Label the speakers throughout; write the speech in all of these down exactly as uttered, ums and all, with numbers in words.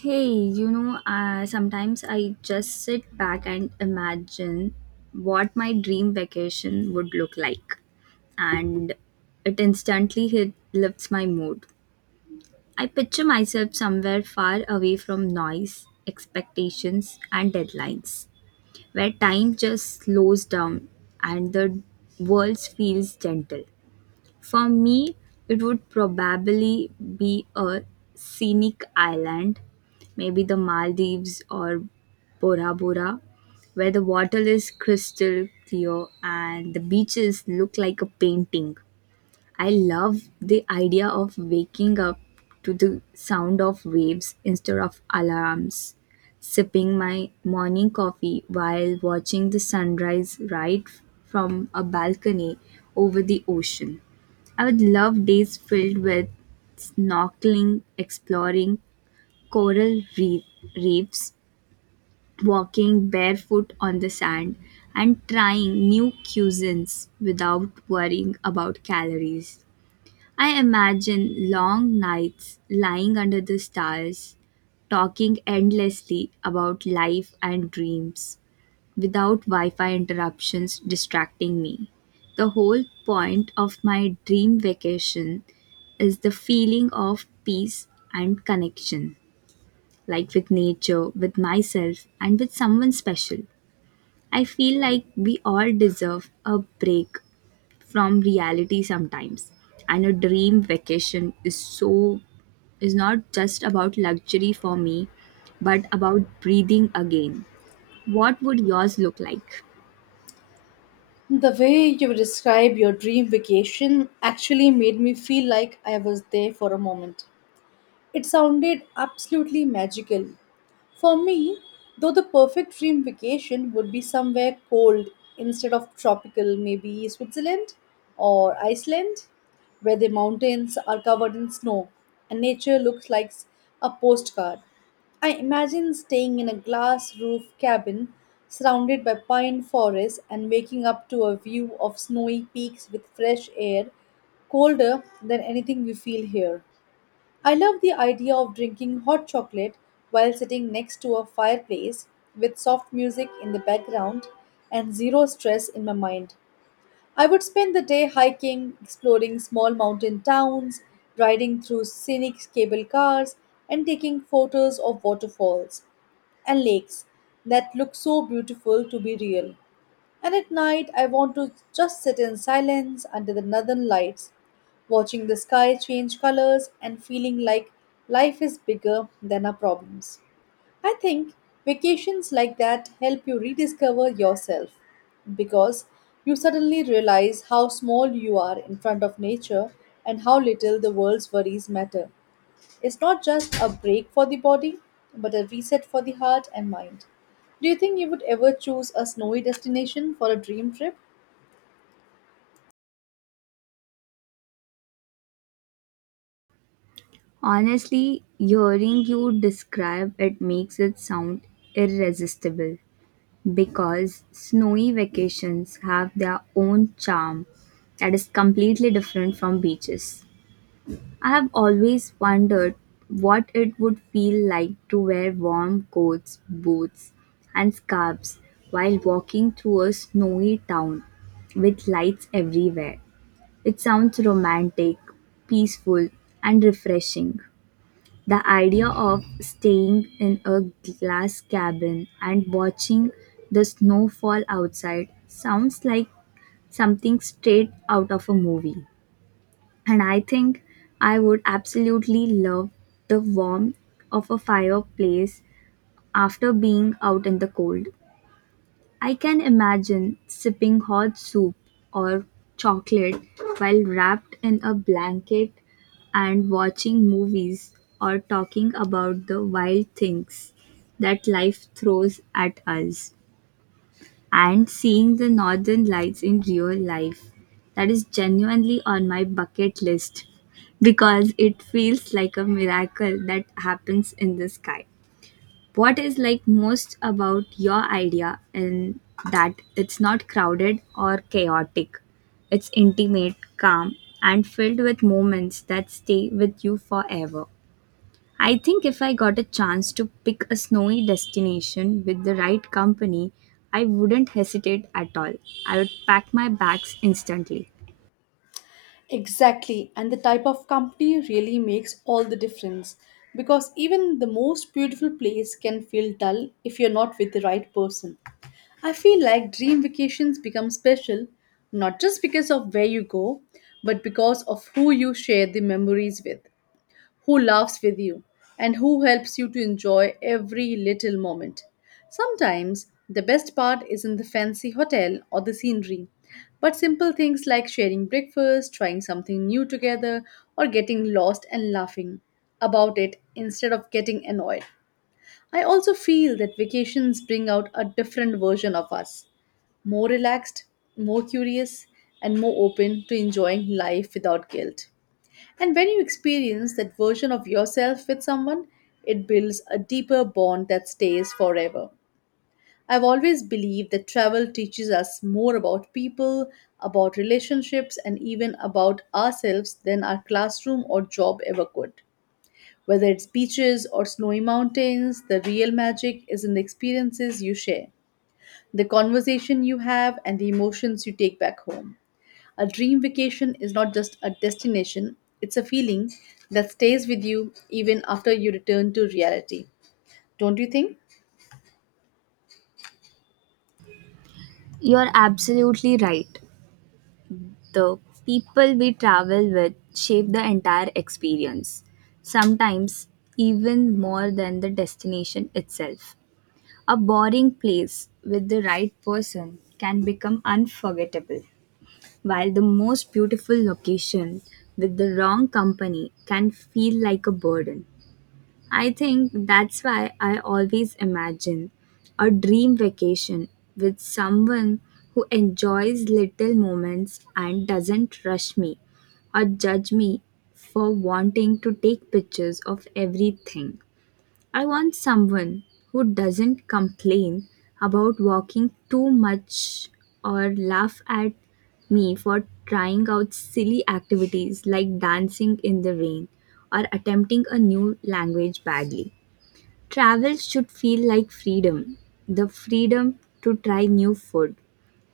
Speaker 1: Hey, you know, uh, sometimes I just sit back and imagine what my dream vacation would look like, and it instantly hit, lifts my mood. I picture myself somewhere far away from noise, expectations, and deadlines, where time just slows down and the world feels gentle. For me, it would probably be a scenic island, maybe the Maldives or Bora Bora, where the water is crystal clear and the beaches look like a painting. I love the idea of waking up to the sound of waves instead of alarms, sipping my morning coffee while watching the sunrise right from a balcony over the ocean. I would love days filled with snorkeling, exploring coral reef, reefs, walking barefoot on the sand, and trying new cuisines without worrying about calories. I imagine long nights lying under the stars, talking endlessly about life and dreams without Wi Fi interruptions distracting me. The whole point of my dream vacation is the feeling of peace and connection, like with nature, with myself, and with someone special. I feel like we all deserve a break from reality sometimes, and a dream vacation is so is not just about luxury for me but about breathing again. What would yours look like?
Speaker 2: The way you describe your dream vacation actually made me feel like I was there for a moment. It sounded absolutely magical. For me, though, the perfect dream vacation would be somewhere cold instead of tropical, maybe Switzerland or Iceland, where the mountains are covered in snow and nature looks like a postcard. I imagine staying in a glass roof cabin surrounded by pine forests and waking up to a view of snowy peaks with fresh air, colder than anything we feel here. I love the idea of drinking hot chocolate while sitting next to a fireplace with soft music in the background and zero stress in my mind. I would spend the day hiking, exploring small mountain towns, riding through scenic cable cars, and taking photos of waterfalls and lakes that look so beautiful to be real. And at night, I want to just sit in silence under the northern lights, watching the sky change colors and feeling like life is bigger than our problems. I think vacations like that help you rediscover yourself because you suddenly realize how small you are in front of nature and how little the world's worries matter. It's not just a break for the body, but a reset for the heart and mind. Do you think you would ever choose a snowy destination for a dream trip?
Speaker 1: Honestly, hearing you describe it makes it sound irresistible, because snowy vacations have their own charm that is completely different from beaches. I have always wondered what it would feel like to wear warm coats, boots, and scarves while walking through a snowy town with lights everywhere. It sounds romantic, peaceful, and refreshing. The idea of staying in a glass cabin and watching the snow fall outside sounds like something straight out of a movie, and I think I would absolutely love the warmth of a fireplace after being out in the cold. I can imagine sipping hot soup or chocolate while wrapped in a blanket and watching movies or talking about the wild things that life throws at us. And seeing the northern lights in real life, that is genuinely on my bucket list, because it feels like a miracle that happens in the sky. What is like most about your idea in that it's not crowded or chaotic, it's intimate, calm, and filled with moments that stay with you forever. I think if I got a chance to pick a snowy destination with the right company, I wouldn't hesitate at all. I would pack my bags instantly.
Speaker 2: Exactly, and the type of company really makes all the difference because even the most beautiful place can feel dull if you're not with the right person. I feel like dream vacations become special not just because of where you go, but because of who you share the memories with, who laughs with you, and who helps you to enjoy every little moment. Sometimes the best part isn't the fancy hotel or the scenery, but simple things like sharing breakfast, trying something new together, or getting lost and laughing about it instead of getting annoyed. I also feel that vacations bring out a different version of us, more relaxed, more curious, and more open to enjoying life without guilt. And when you experience that version of yourself with someone, it builds a deeper bond that stays forever. I've always believed that travel teaches us more about people, about relationships, and even about ourselves than our classroom or job ever could. Whether it's beaches or snowy mountains, the real magic is in the experiences you share, the conversation you have, and the emotions you take back home. A dream vacation is not just a destination, it's a feeling that stays with you even after you return to reality. Don't you think?
Speaker 1: You're absolutely right. The people we travel with shape the entire experience, sometimes even more than the destination itself. A boring place with the right person can become unforgettable, while the most beautiful location with the wrong company can feel like a burden. I think that's why I always imagine a dream vacation with someone who enjoys little moments and doesn't rush me or judge me for wanting to take pictures of everything. I want someone who doesn't complain about walking too much or laugh at me for trying out silly activities like dancing in the rain or attempting a new language badly. Travel should feel like freedom, the freedom to try new food,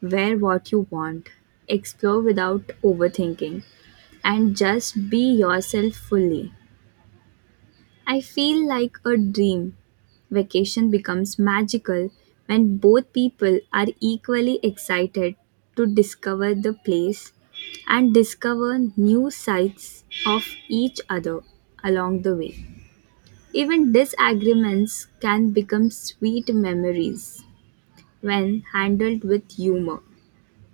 Speaker 1: wear what you want, explore without overthinking, and just be yourself fully. I feel like a dream. Vacation becomes magical when both people are equally excited to discover the place and discover new sides of each other along the way. Even disagreements can become sweet memories when handled with humor,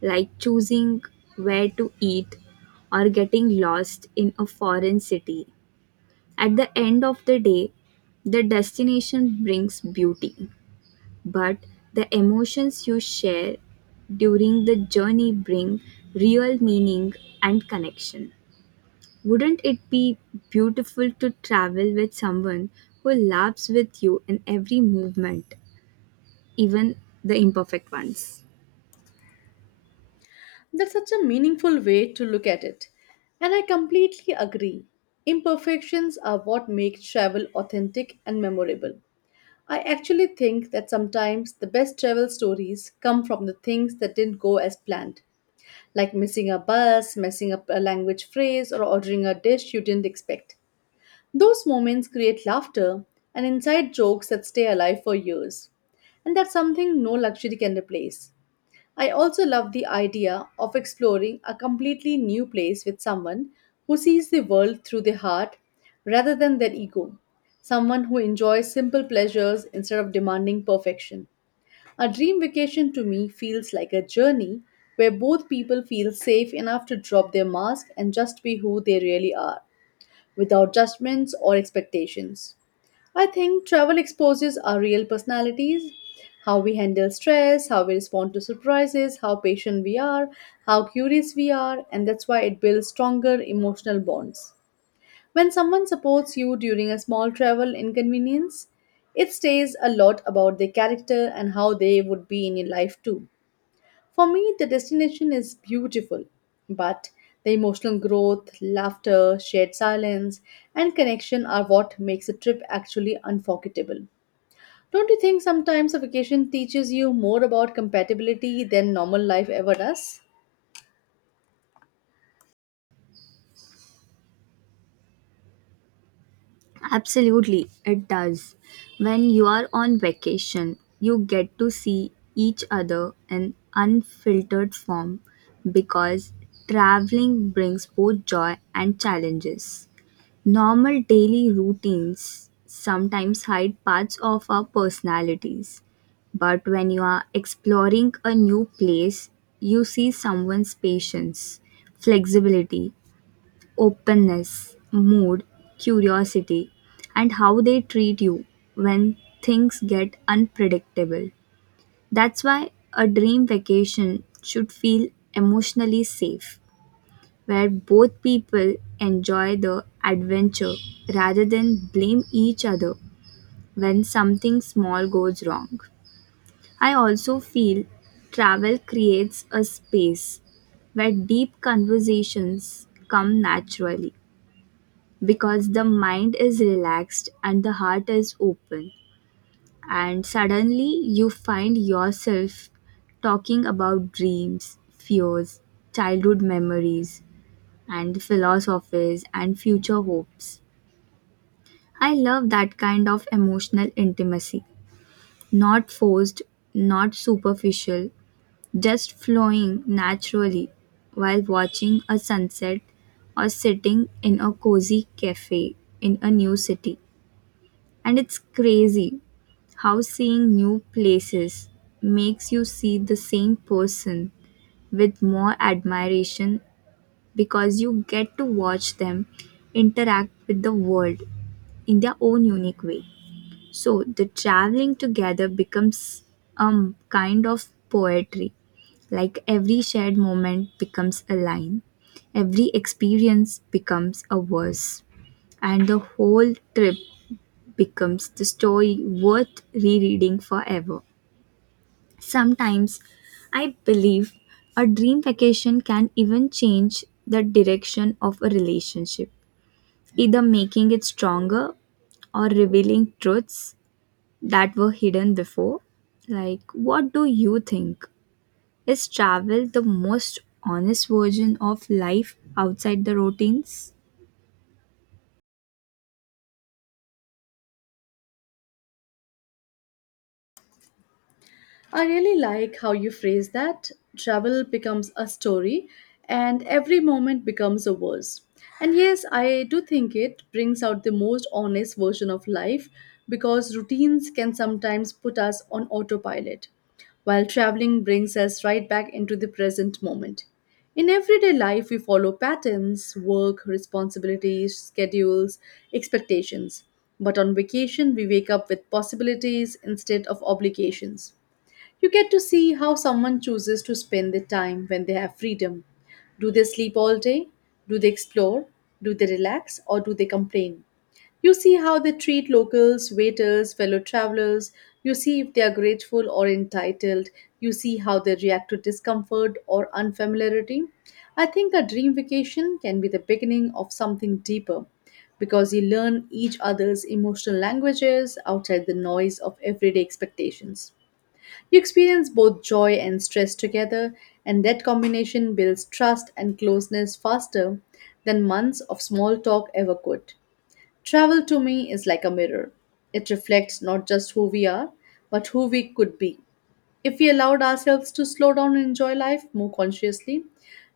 Speaker 1: like choosing where to eat or getting lost in a foreign city. At the end of the day, the destination brings beauty, but the emotions you share during the journey bring real meaning and connection. Wouldn't it be beautiful to travel with someone who laughs with you in every movement, even the imperfect ones?
Speaker 2: That's such a meaningful way to look at it, and I completely agree. Imperfections are what make travel authentic and memorable. I actually think that sometimes the best travel stories come from the things that didn't go as planned, like missing a bus, messing up a language phrase, or ordering a dish you didn't expect. Those moments create laughter and inside jokes that stay alive for years, and that's something no luxury can replace. I also love the idea of exploring a completely new place with someone who sees the world through their heart rather than their ego. Someone who enjoys simple pleasures instead of demanding perfection. A dream vacation to me feels like a journey where both people feel safe enough to drop their mask and just be who they really are without judgments or expectations. I think travel exposes our real personalities, how we handle stress, how we respond to surprises, how patient we are, how curious we are, and that's why it builds stronger emotional bonds. When someone supports you during a small travel inconvenience, it says a lot about their character and how they would be in your life too. For me, the destination is beautiful, but the emotional growth, laughter, shared silence, and connection are what makes a trip actually unforgettable. Don't you think sometimes a vacation teaches you more about compatibility than normal life ever does?
Speaker 1: Absolutely, it does. When you are on vacation, you get to see each other in unfiltered form, because traveling brings both joy and challenges. Normal daily routines sometimes hide parts of our personalities, but when you are exploring a new place, you see someone's patience, flexibility, openness, mood, curiosity, and how they treat you when things get unpredictable. That's why a dream vacation should feel emotionally safe, where both people enjoy the adventure rather than blame each other when something small goes wrong. I also feel travel creates a space where deep conversations come naturally, because the mind is relaxed and the heart is open. And suddenly you find yourself talking about dreams, fears, childhood memories, and philosophies and future hopes. I love that kind of emotional intimacy. Not forced, not superficial, just flowing naturally while watching a sunset or sitting in a cozy cafe in a new city. And it's crazy how seeing new places makes you see the same person with more admiration, because you get to watch them interact with the world in their own unique way. So the traveling together becomes a kind of poetry. Like every shared moment becomes a line, every experience becomes a verse, and the whole trip becomes the story worth rereading forever. Sometimes I believe a dream vacation can even change the direction of a relationship, either making it stronger or revealing truths that were hidden before. Like, what do you think? Is travel the most honest version of life outside the routines?
Speaker 2: I really like how you phrase that. Travel becomes a story, and every moment becomes a verse. And yes, I do think it brings out the most honest version of life because routines can sometimes put us on autopilot, while traveling brings us right back into the present moment. In everyday life, we follow patterns, work, responsibilities, schedules, expectations. But on vacation, we wake up with possibilities instead of obligations. You get to see how someone chooses to spend their time when they have freedom. Do they sleep all day? Do they explore? Do they relax? Or do they complain? You see how they treat locals, waiters, fellow travelers. You see if they are grateful or entitled. You see how they react to discomfort or unfamiliarity. I think a dream vacation can be the beginning of something deeper because you learn each other's emotional languages outside the noise of everyday expectations. You experience both joy and stress together, and that combination builds trust and closeness faster than months of small talk ever could. Travel to me is like a mirror. It reflects not just who we are, but who we could be. If we allowed ourselves to slow down and enjoy life more consciously,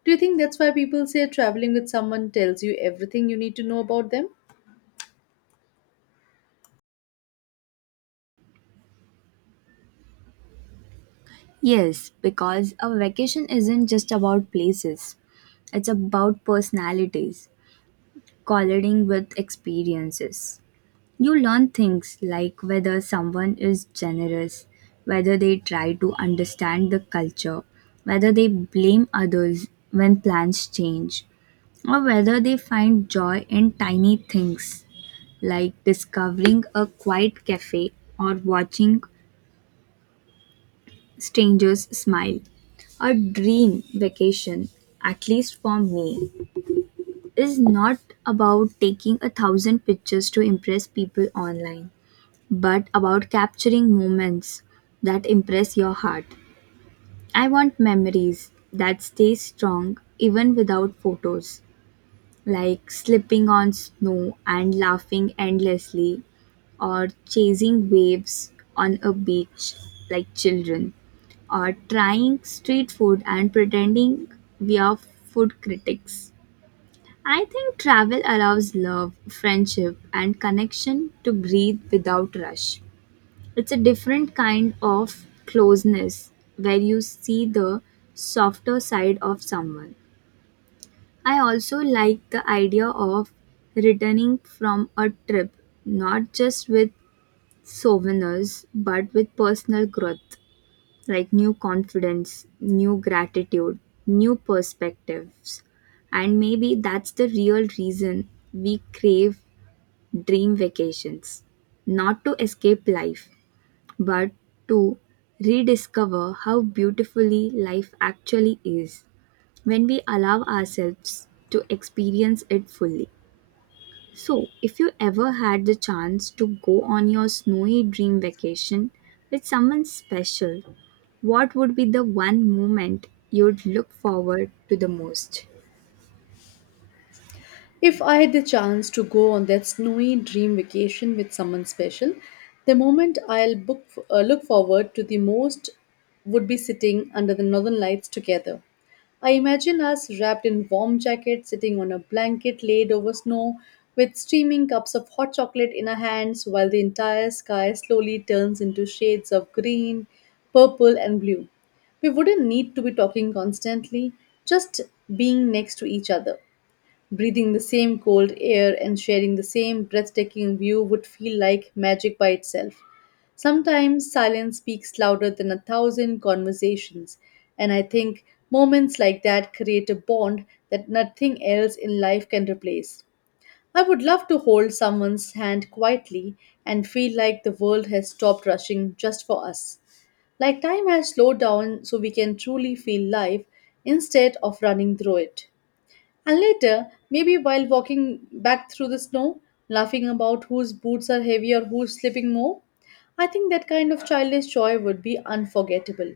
Speaker 2: do you think that's why people say traveling with someone tells you everything you need to know about them?
Speaker 1: Yes, because a vacation isn't just about places, it's about personalities colliding with experiences. You learn things like whether someone is generous, whether they try to understand the culture, whether they blame others when plans change, or whether they find joy in tiny things like discovering a quiet cafe or watching strangers smile. A dream vacation, at least for me, is not about taking a thousand pictures to impress people online, but about capturing moments that impress your heart. I want memories that stay strong even without photos, like slipping on snow and laughing endlessly, or chasing waves on a beach like children, or trying street food and pretending we are food critics. I think travel allows love, friendship, and connection to breathe without rush. It's a different kind of closeness where you see the softer side of someone. I also like the idea of returning from a trip, not just with souvenirs, but with personal growth like new confidence, new gratitude, new perspectives. And maybe that's the real reason we crave dream vacations. Not to escape life, but to rediscover how beautifully life actually is when we allow ourselves to experience it fully. So, if you ever had the chance to go on your snowy dream vacation with someone special, what would be the one moment you'd look forward to the most?
Speaker 2: If I had the chance to go on that snowy dream vacation with someone special, the moment I'll book, uh, look forward to the most would be sitting under the northern lights together. I imagine us wrapped in warm jackets, sitting on a blanket laid over snow, with steaming cups of hot chocolate in our hands, while the entire sky slowly turns into shades of green, purple, and blue. We wouldn't need to be talking constantly, just being next to each other. Breathing the same cold air and sharing the same breathtaking view would feel like magic by itself. Sometimes silence speaks louder than a thousand conversations, and I think moments like that create a bond that nothing else in life can replace. I would love to hold someone's hand quietly and feel like the world has stopped rushing just for us. Like time has slowed down so we can truly feel life instead of running through it. And later, maybe while walking back through the snow, laughing about whose boots are heavy or who's slipping more, I think that kind of childish joy would be unforgettable.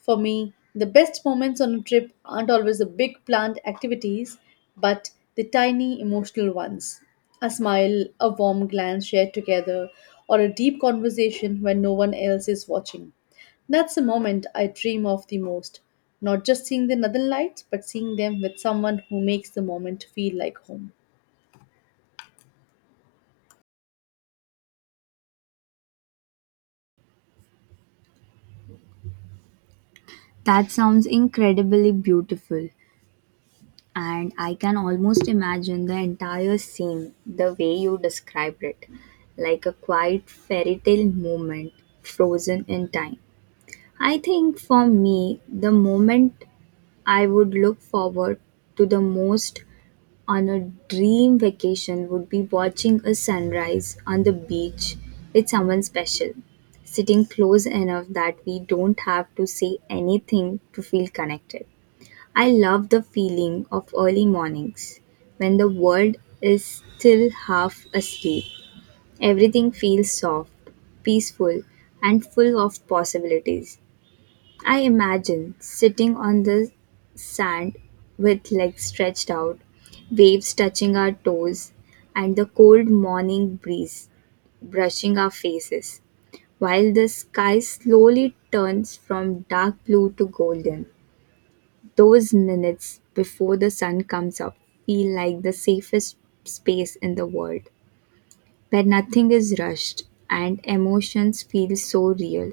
Speaker 2: For me, the best moments on a trip aren't always the big planned activities, but the tiny emotional ones. A smile, a warm glance shared together, or a deep conversation when no one else is watching. That's the moment I dream of the most. Not just seeing the northern lights, but seeing them with someone who makes the moment feel like home.
Speaker 1: That sounds incredibly beautiful, and I can almost imagine the entire scene the way you described it, like a quiet fairy tale moment frozen in time. I think for me, the moment I would look forward to the most on a dream vacation would be watching a sunrise on the beach with someone special, sitting close enough that we don't have to say anything to feel connected. I love the feeling of early mornings when the world is still half asleep. Everything feels soft, peaceful, and full of possibilities. I imagine sitting on the sand with legs stretched out, waves touching our toes, and the cold morning breeze brushing our faces, while the sky slowly turns from dark blue to golden. Those minutes before the sun comes up feel like the safest space in the world, where nothing is rushed and emotions feel so real.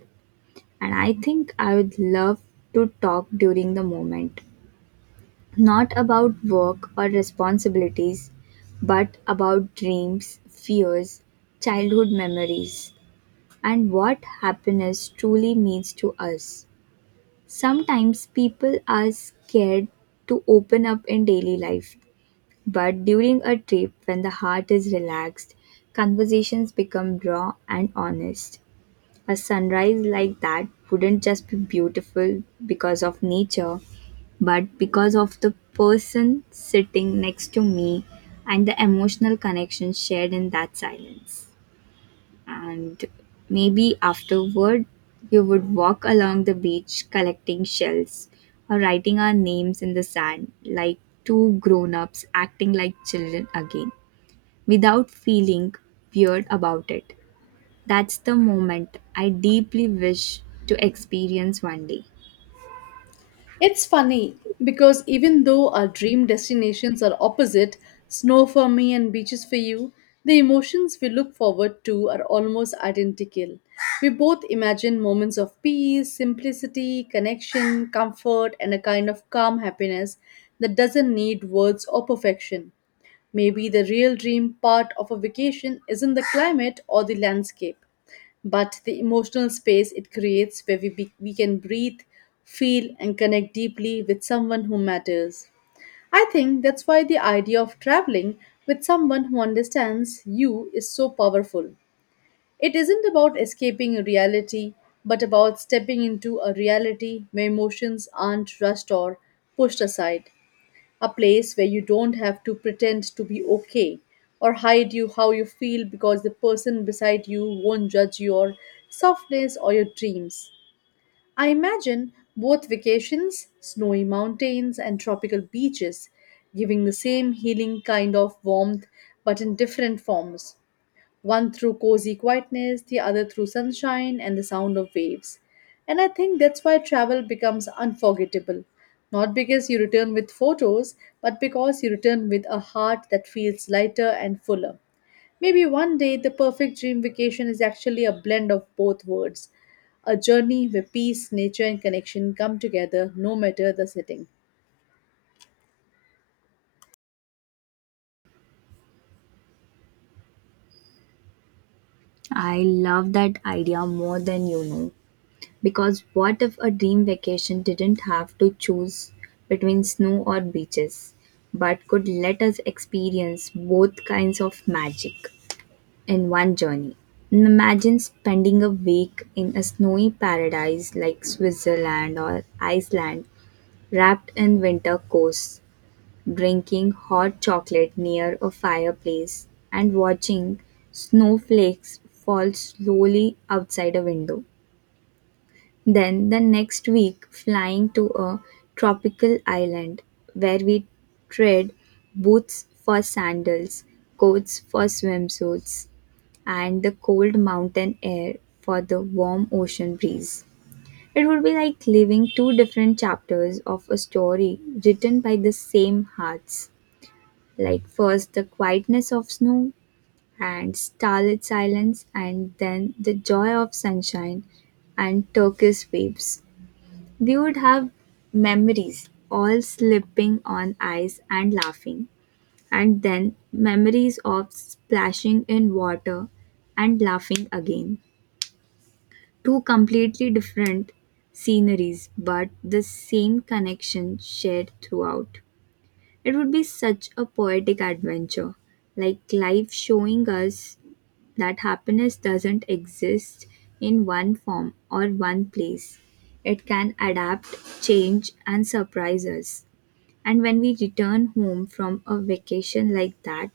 Speaker 1: And I think I would love to talk during the moment, not about work or responsibilities, but about dreams, fears, childhood memories, and what happiness truly means to us. Sometimes people are scared to open up in daily life, but during a trip, when the heart is relaxed, conversations become raw and honest. A sunrise like that wouldn't just be beautiful because of nature, but because of the person sitting next to me and the emotional connection shared in that silence. And maybe afterward, we would walk along the beach collecting shells or writing our names in the sand like two grown ups acting like children again without feeling weird about it. That's the moment I deeply wish to experience one day.
Speaker 2: It's funny because even though our dream destinations are opposite, snow for me and beaches for you, the emotions we look forward to are almost identical. We both imagine moments of peace, simplicity, connection, comfort, and a kind of calm happiness that doesn't need words or perfection. Maybe the real dream part of a vacation isn't the climate or the landscape, but the emotional space it creates where we, be, we can breathe, feel, and connect deeply with someone who matters. I think that's why the idea of traveling with someone who understands you is so powerful. It isn't about escaping reality, but about stepping into a reality where emotions aren't rushed or pushed aside, a place where you don't have to pretend to be okay or hide you how you feel because the person beside you won't judge your softness or your dreams. I imagine both vacations, snowy mountains and tropical beaches, giving the same healing kind of warmth but in different forms, one through cozy quietness, the other through sunshine and the sound of waves. And I think that's why travel becomes unforgettable. Not because you return with photos, but because you return with a heart that feels lighter and fuller. Maybe one day the perfect dream vacation is actually a blend of both worlds, a journey where peace, nature, and connection come together no matter the setting.
Speaker 1: I love that idea more than you know. Because what if a dream vacation didn't have to choose between snow or beaches, but could let us experience both kinds of magic in one journey? Imagine spending a week in a snowy paradise like Switzerland or Iceland, wrapped in winter coats, drinking hot chocolate near a fireplace, and watching snowflakes fall slowly outside a window. Then the next week, flying to a tropical island where we trade boots for sandals, coats for swimsuits, and the cold mountain air for the warm ocean breeze. It would be like living two different chapters of a story written by the same hearts. Like first the quietness of snow and starlit silence, and then the joy of sunshine and turquoise waves. We would have memories all slipping on ice and laughing and then memories of splashing in water and laughing again. Two completely different sceneries but the same connection shared throughout. It would be such a poetic adventure, like life showing us that happiness doesn't exist in one form or one place. It can adapt, change, and surprise us. And when we return home from a vacation like that,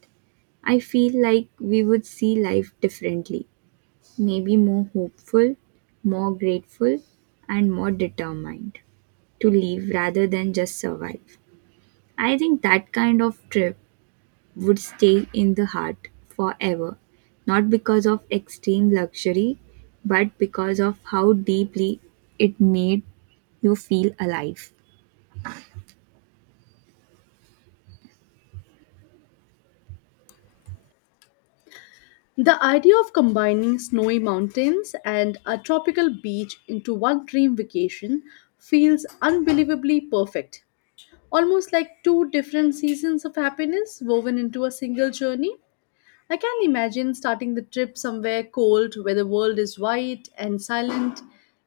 Speaker 1: I feel like we would see life differently, maybe more hopeful, more grateful, and more determined to live rather than just survive. I think that kind of trip would stay in the heart forever, not because of extreme luxury, but because of how deeply it made you feel alive.
Speaker 2: The idea of combining snowy mountains and a tropical beach into one dream vacation feels unbelievably perfect. Almost like two different seasons of happiness woven into a single journey. I can imagine starting the trip somewhere cold where the world is white and silent,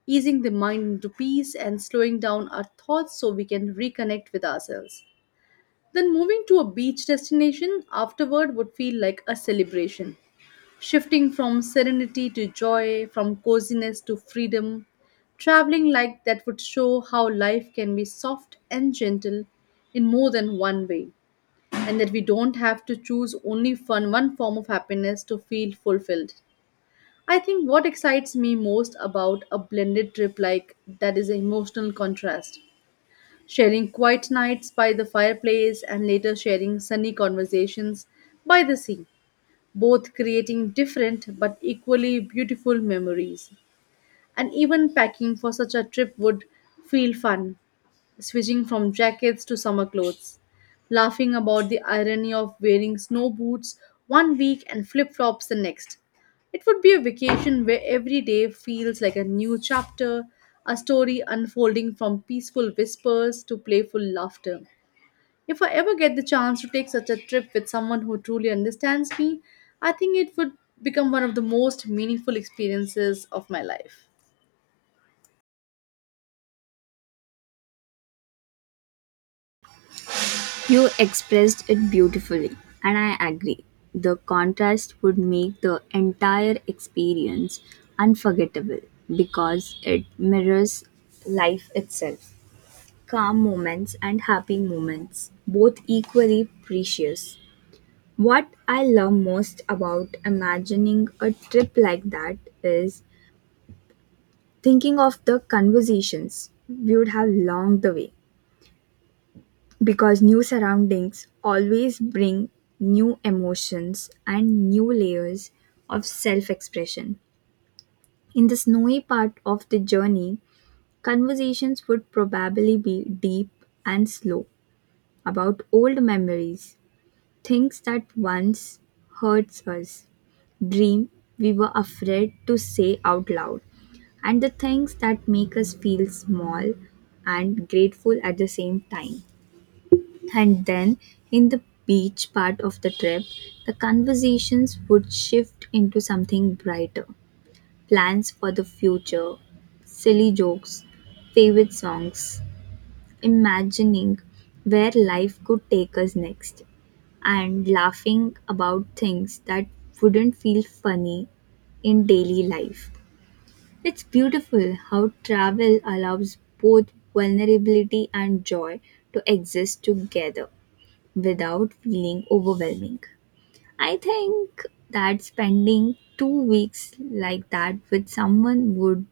Speaker 2: easing the mind into peace and slowing down our thoughts so we can reconnect with ourselves. Then moving to a beach destination afterward would feel like a celebration, shifting from serenity to joy, from coziness to freedom. Traveling like that would show how life can be soft and gentle in more than one way, and that we don't have to choose only fun one form of happiness to feel fulfilled. I think what excites me most about a blended trip like that is emotional contrast. Sharing quiet nights by the fireplace and later sharing sunny conversations by the sea both creating different but equally beautiful memories. And even packing for such a trip would feel fun, switching from jackets to summer clothes, laughing about the irony of wearing snow boots one week and flip flops the next. It would be a vacation where every day feels like a new chapter, a story unfolding from peaceful whispers to playful laughter. If I ever get the chance to take such a trip with someone who truly understands me, I think it would become one of the most meaningful experiences of my life.
Speaker 1: You expressed it beautifully, and I agree. The contrast would make the entire experience unforgettable because it mirrors life itself. Calm moments and happy moments, both equally precious. What I love most about imagining a trip like that is thinking of the conversations we would have along the way, because new surroundings always bring new emotions and new layers of self expression. In the snowy part of the journey, conversations would probably be deep and slow about old memories, things that once hurts us dream we were afraid to say out loud, and the things that make us feel small and grateful at the same time. And then, in the beach part of the trip, the conversations would shift into something brighter: plans for the future, silly jokes, favorite songs, imagining where life could take us next and laughing about things that wouldn't feel funny in daily life. It's beautiful how travel allows both vulnerability and joy to exist together without feeling overwhelming. I think that spending two weeks like that with someone would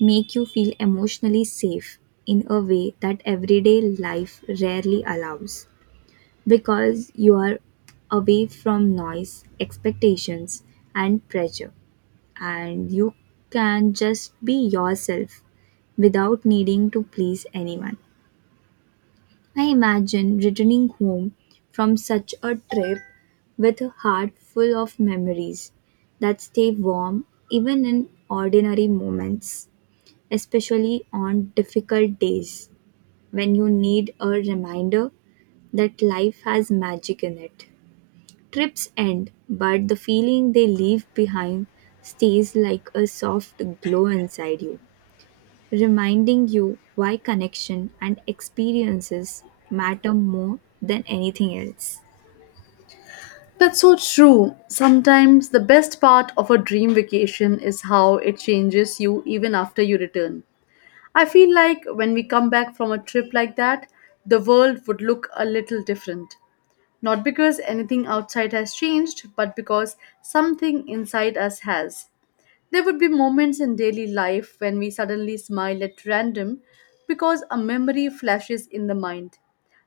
Speaker 1: make you feel emotionally safe in a way that everyday life rarely allows. Because you are away from noise, expectations, and pressure, and you can just be yourself without needing to please anyone. I imagine returning home from such a trip with a heart full of memories that stay warm even in ordinary moments, especially on difficult days when you need a reminder that life has magic in it. Trips end, but the feeling they leave behind stays like a soft glow inside you, reminding you why connection and experiences matter more than anything else.
Speaker 2: That's so true. Sometimes the best part of a dream vacation is how it changes you even after you return. I feel like when we come back from a trip like that, the world would look a little different. Not because anything outside has changed, but because something inside us has. There would be moments in daily life when we suddenly smile at random because a memory flashes in the mind,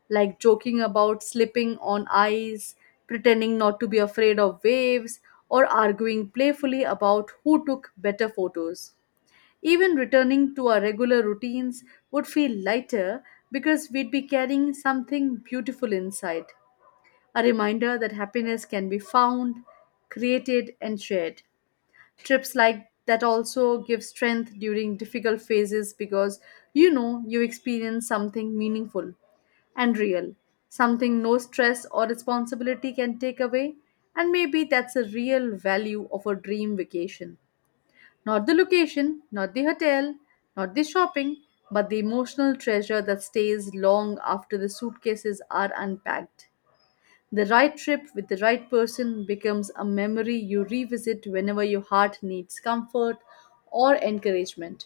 Speaker 2: like joking about slipping on ice, pretending not to be afraid of waves, or arguing playfully about who took better photos. Even returning to our regular routines would feel lighter because we'd be carrying something beautiful inside, a reminder that happiness can be found, created, and shared. Trips like that also give strength during difficult phases because you know you experience something meaningful and real, something no stress or responsibility can take away. And maybe that's the real value of a dream vacation, not the location, not the hotel, not the shopping, but the emotional treasure that stays long after the suitcases are unpacked. The right trip with the right person becomes a memory you revisit whenever your heart needs comfort or encouragement.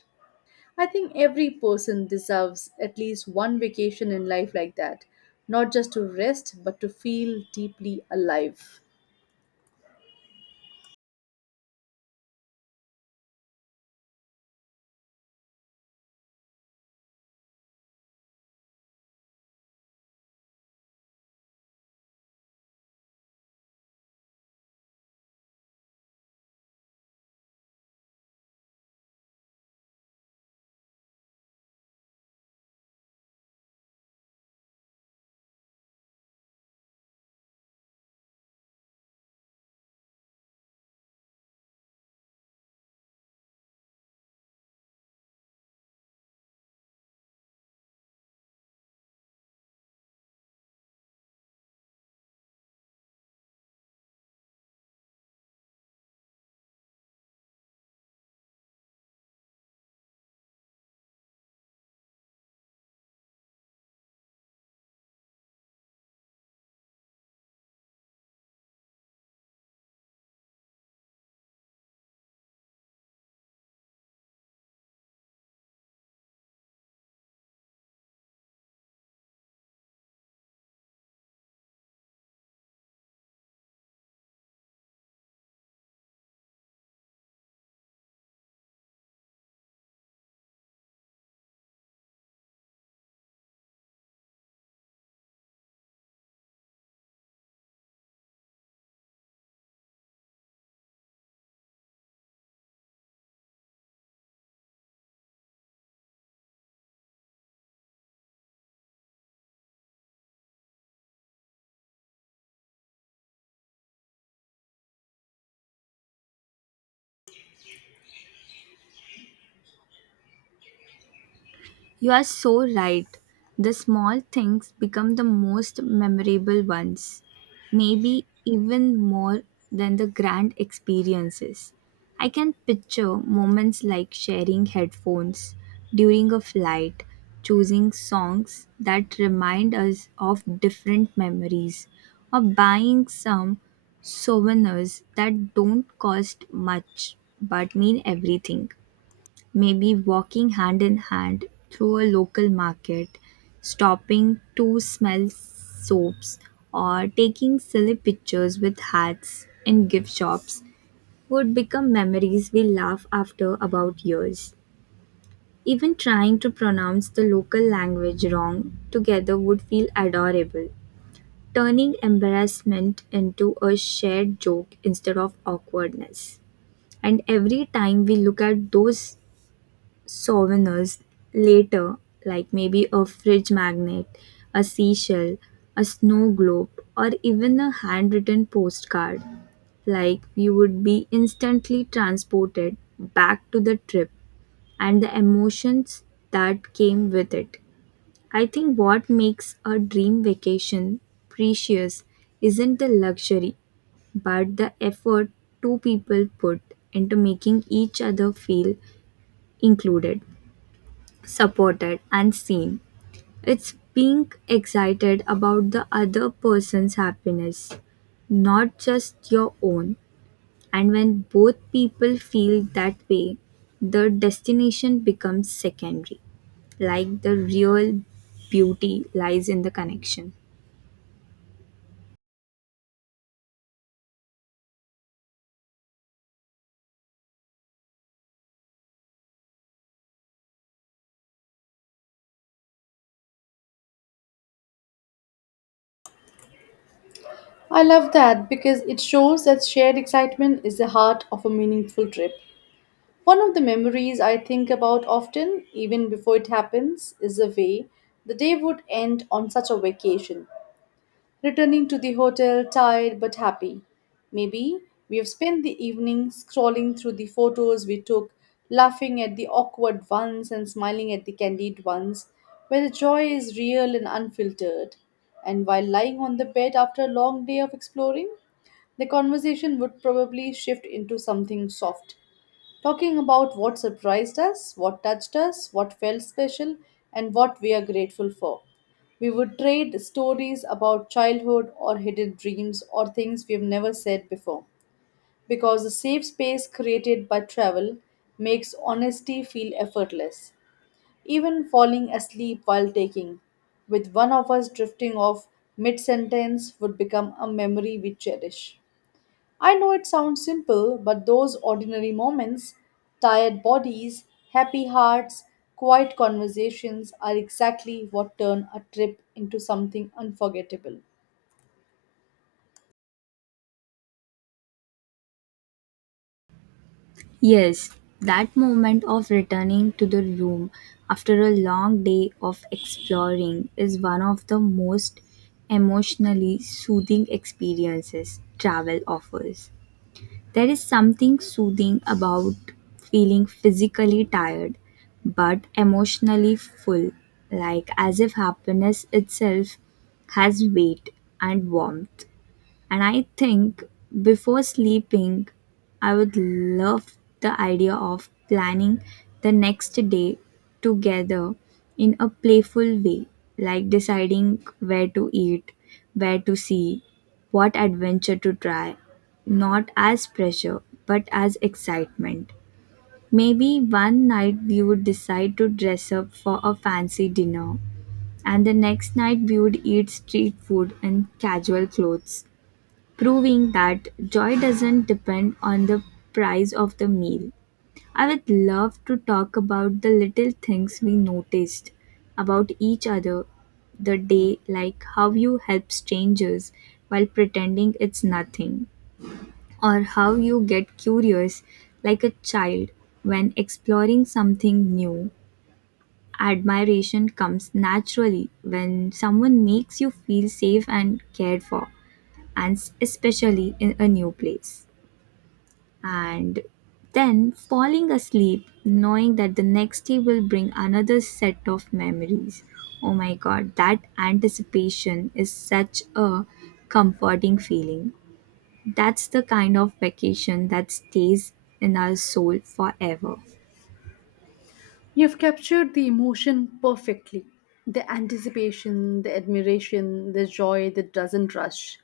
Speaker 2: I think every person deserves at least one vacation in life like that, not just to rest, but to feel deeply alive.
Speaker 1: You are so right. The small things become the most memorable ones, maybe even more than the grand experiences. I can picture moments like sharing headphones during a flight, choosing songs that remind us of different memories, or buying some souvenirs that don't cost much but mean everything. Maybe walking hand in hand through a local market, stopping to smell soaps, or taking silly pictures with hats in gift shops would become memories we laugh after about years. Even trying to pronounce the local language wrong together would feel adorable, turning embarrassment into a shared joke instead of awkwardness. And every time we look at those souvenirs later, like maybe a fridge magnet, a seashell, a snow globe, or even a handwritten postcard, like you would be instantly transported back to the trip and the emotions that came with it. I think what makes a dream vacation precious isn't the luxury, but the effort two people put into making each other feel included, supported, and seen. It's being excited about the other person's happiness, not just your own. And when both people feel that way, the destination becomes secondary. Like the real beauty lies in the connection.
Speaker 2: I love that because it shows that shared excitement is the heart of a meaningful trip. One of the memories I think about often, even before it happens, is the way the day would end on such a vacation. Returning to the hotel, tired but happy. Maybe we have spent the evening scrolling through the photos we took, laughing at the awkward ones and smiling at the candid ones, where the joy is real and unfiltered. And while lying on the bed after a long day of exploring, the conversation would probably shift into something soft, talking about what surprised us, what touched us, what felt special, and what we are grateful for. We would trade stories about childhood or hidden dreams or things we've never said before. Because the safe space created by travel makes honesty feel effortless. Even falling asleep while taking, with one of us drifting off mid sentence, would become a memory we cherish. I know it sounds simple, but those ordinary moments, tired bodies, happy hearts, quiet conversations are exactly what turn a trip into something unforgettable.
Speaker 1: Yes, that moment of returning to the room after a long day of exploring is one of the most emotionally soothing experiences travel offers. There is something soothing about feeling physically tired but emotionally full, like as if happiness itself has weight and warmth. And I think before sleeping, I would love the idea of planning the next day together in a playful way, like deciding where to eat, where to see, what adventure to try, not as pressure but as excitement. Maybe one night we would decide to dress up for a fancy dinner, and the next night we would eat street food and casual clothes, proving that joy doesn't depend on the price of the meal. I would love to talk about the little things we noticed about each other the day, like how you help strangers while pretending it's nothing, or how you get curious like a child when exploring something new. Admiration comes naturally when someone makes you feel safe and cared for, and especially in a new place. And then falling asleep knowing that the next day will bring another set of memories. Oh my god, that anticipation is such a comforting feeling. That's the kind of vacation that stays in our soul forever.
Speaker 2: You've captured the emotion perfectly, the anticipation, the admiration, the joy that doesn't rush.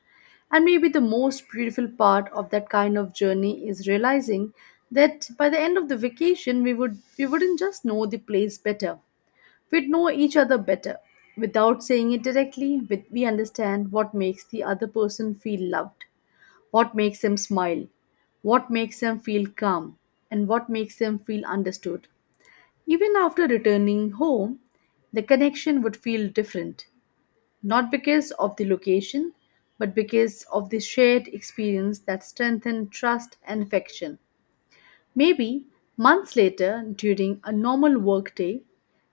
Speaker 2: And maybe the most beautiful part of that kind of journey is realizing that by the end of the vacation we would we wouldn't just know the place better. We'd know each other better. Without saying it directly, we we understand what makes the other person feel loved, what makes them smile, what makes them feel calm, and what makes them feel understood. Even after returning home, the connection would feel different, not because of the location, but because of the shared experience that strengthened trust and affection. Maybe months later, during a normal workday,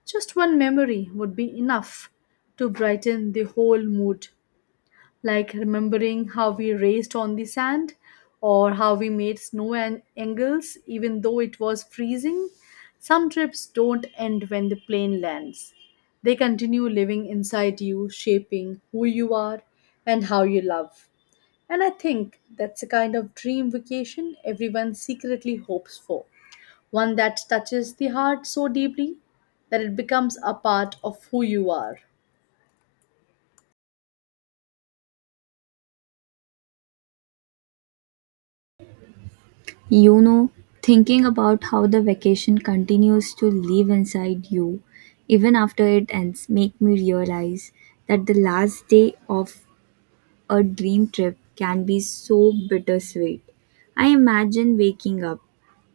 Speaker 2: just one memory would be enough to brighten the whole mood, like remembering how we raced on the sand or how we made snow and angles even though it was freezing. Some trips don't end when the plane lands. They continue living inside you, shaping who you are and how you love. And I think that's the kind of dream vacation everyone secretly hopes for, one that touches the heart so deeply that it becomes a part of who you are.
Speaker 1: You know, thinking about how the vacation continues to live inside you even after it ends make me realize that the last day of a dream trip can be so bittersweet. I imagine waking up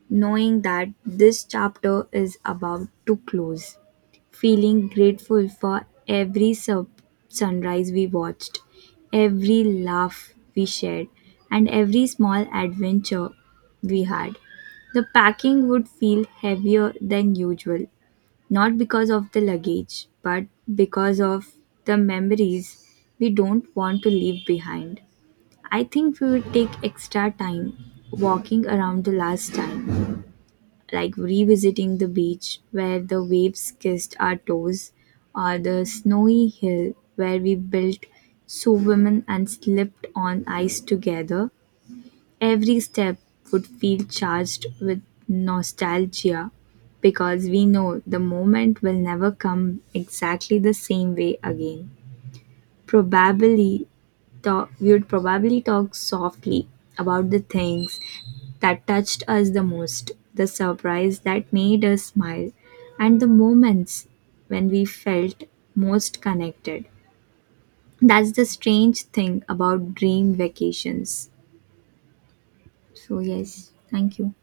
Speaker 1: knowing that this chapter is about to close, feeling grateful for every sur- sunrise we watched, every laugh we shared, and every small adventure we had. The packing would feel heavier than usual, not because of the luggage, but because of the memories we don't want to leave behind. I think we would take extra time walking around the last time, like revisiting the beach where the waves kissed our toes, or the snowy hill where we built so women and slipped on ice together. Every step would feel charged with nostalgia because we know the moment will never come exactly the same way again. Probably talk, we would probably talk softly about the things that touched us the most, the surprise that made us smile, and the moments when we felt most connected. That's the strange thing about dream vacations. So, yes, thank you.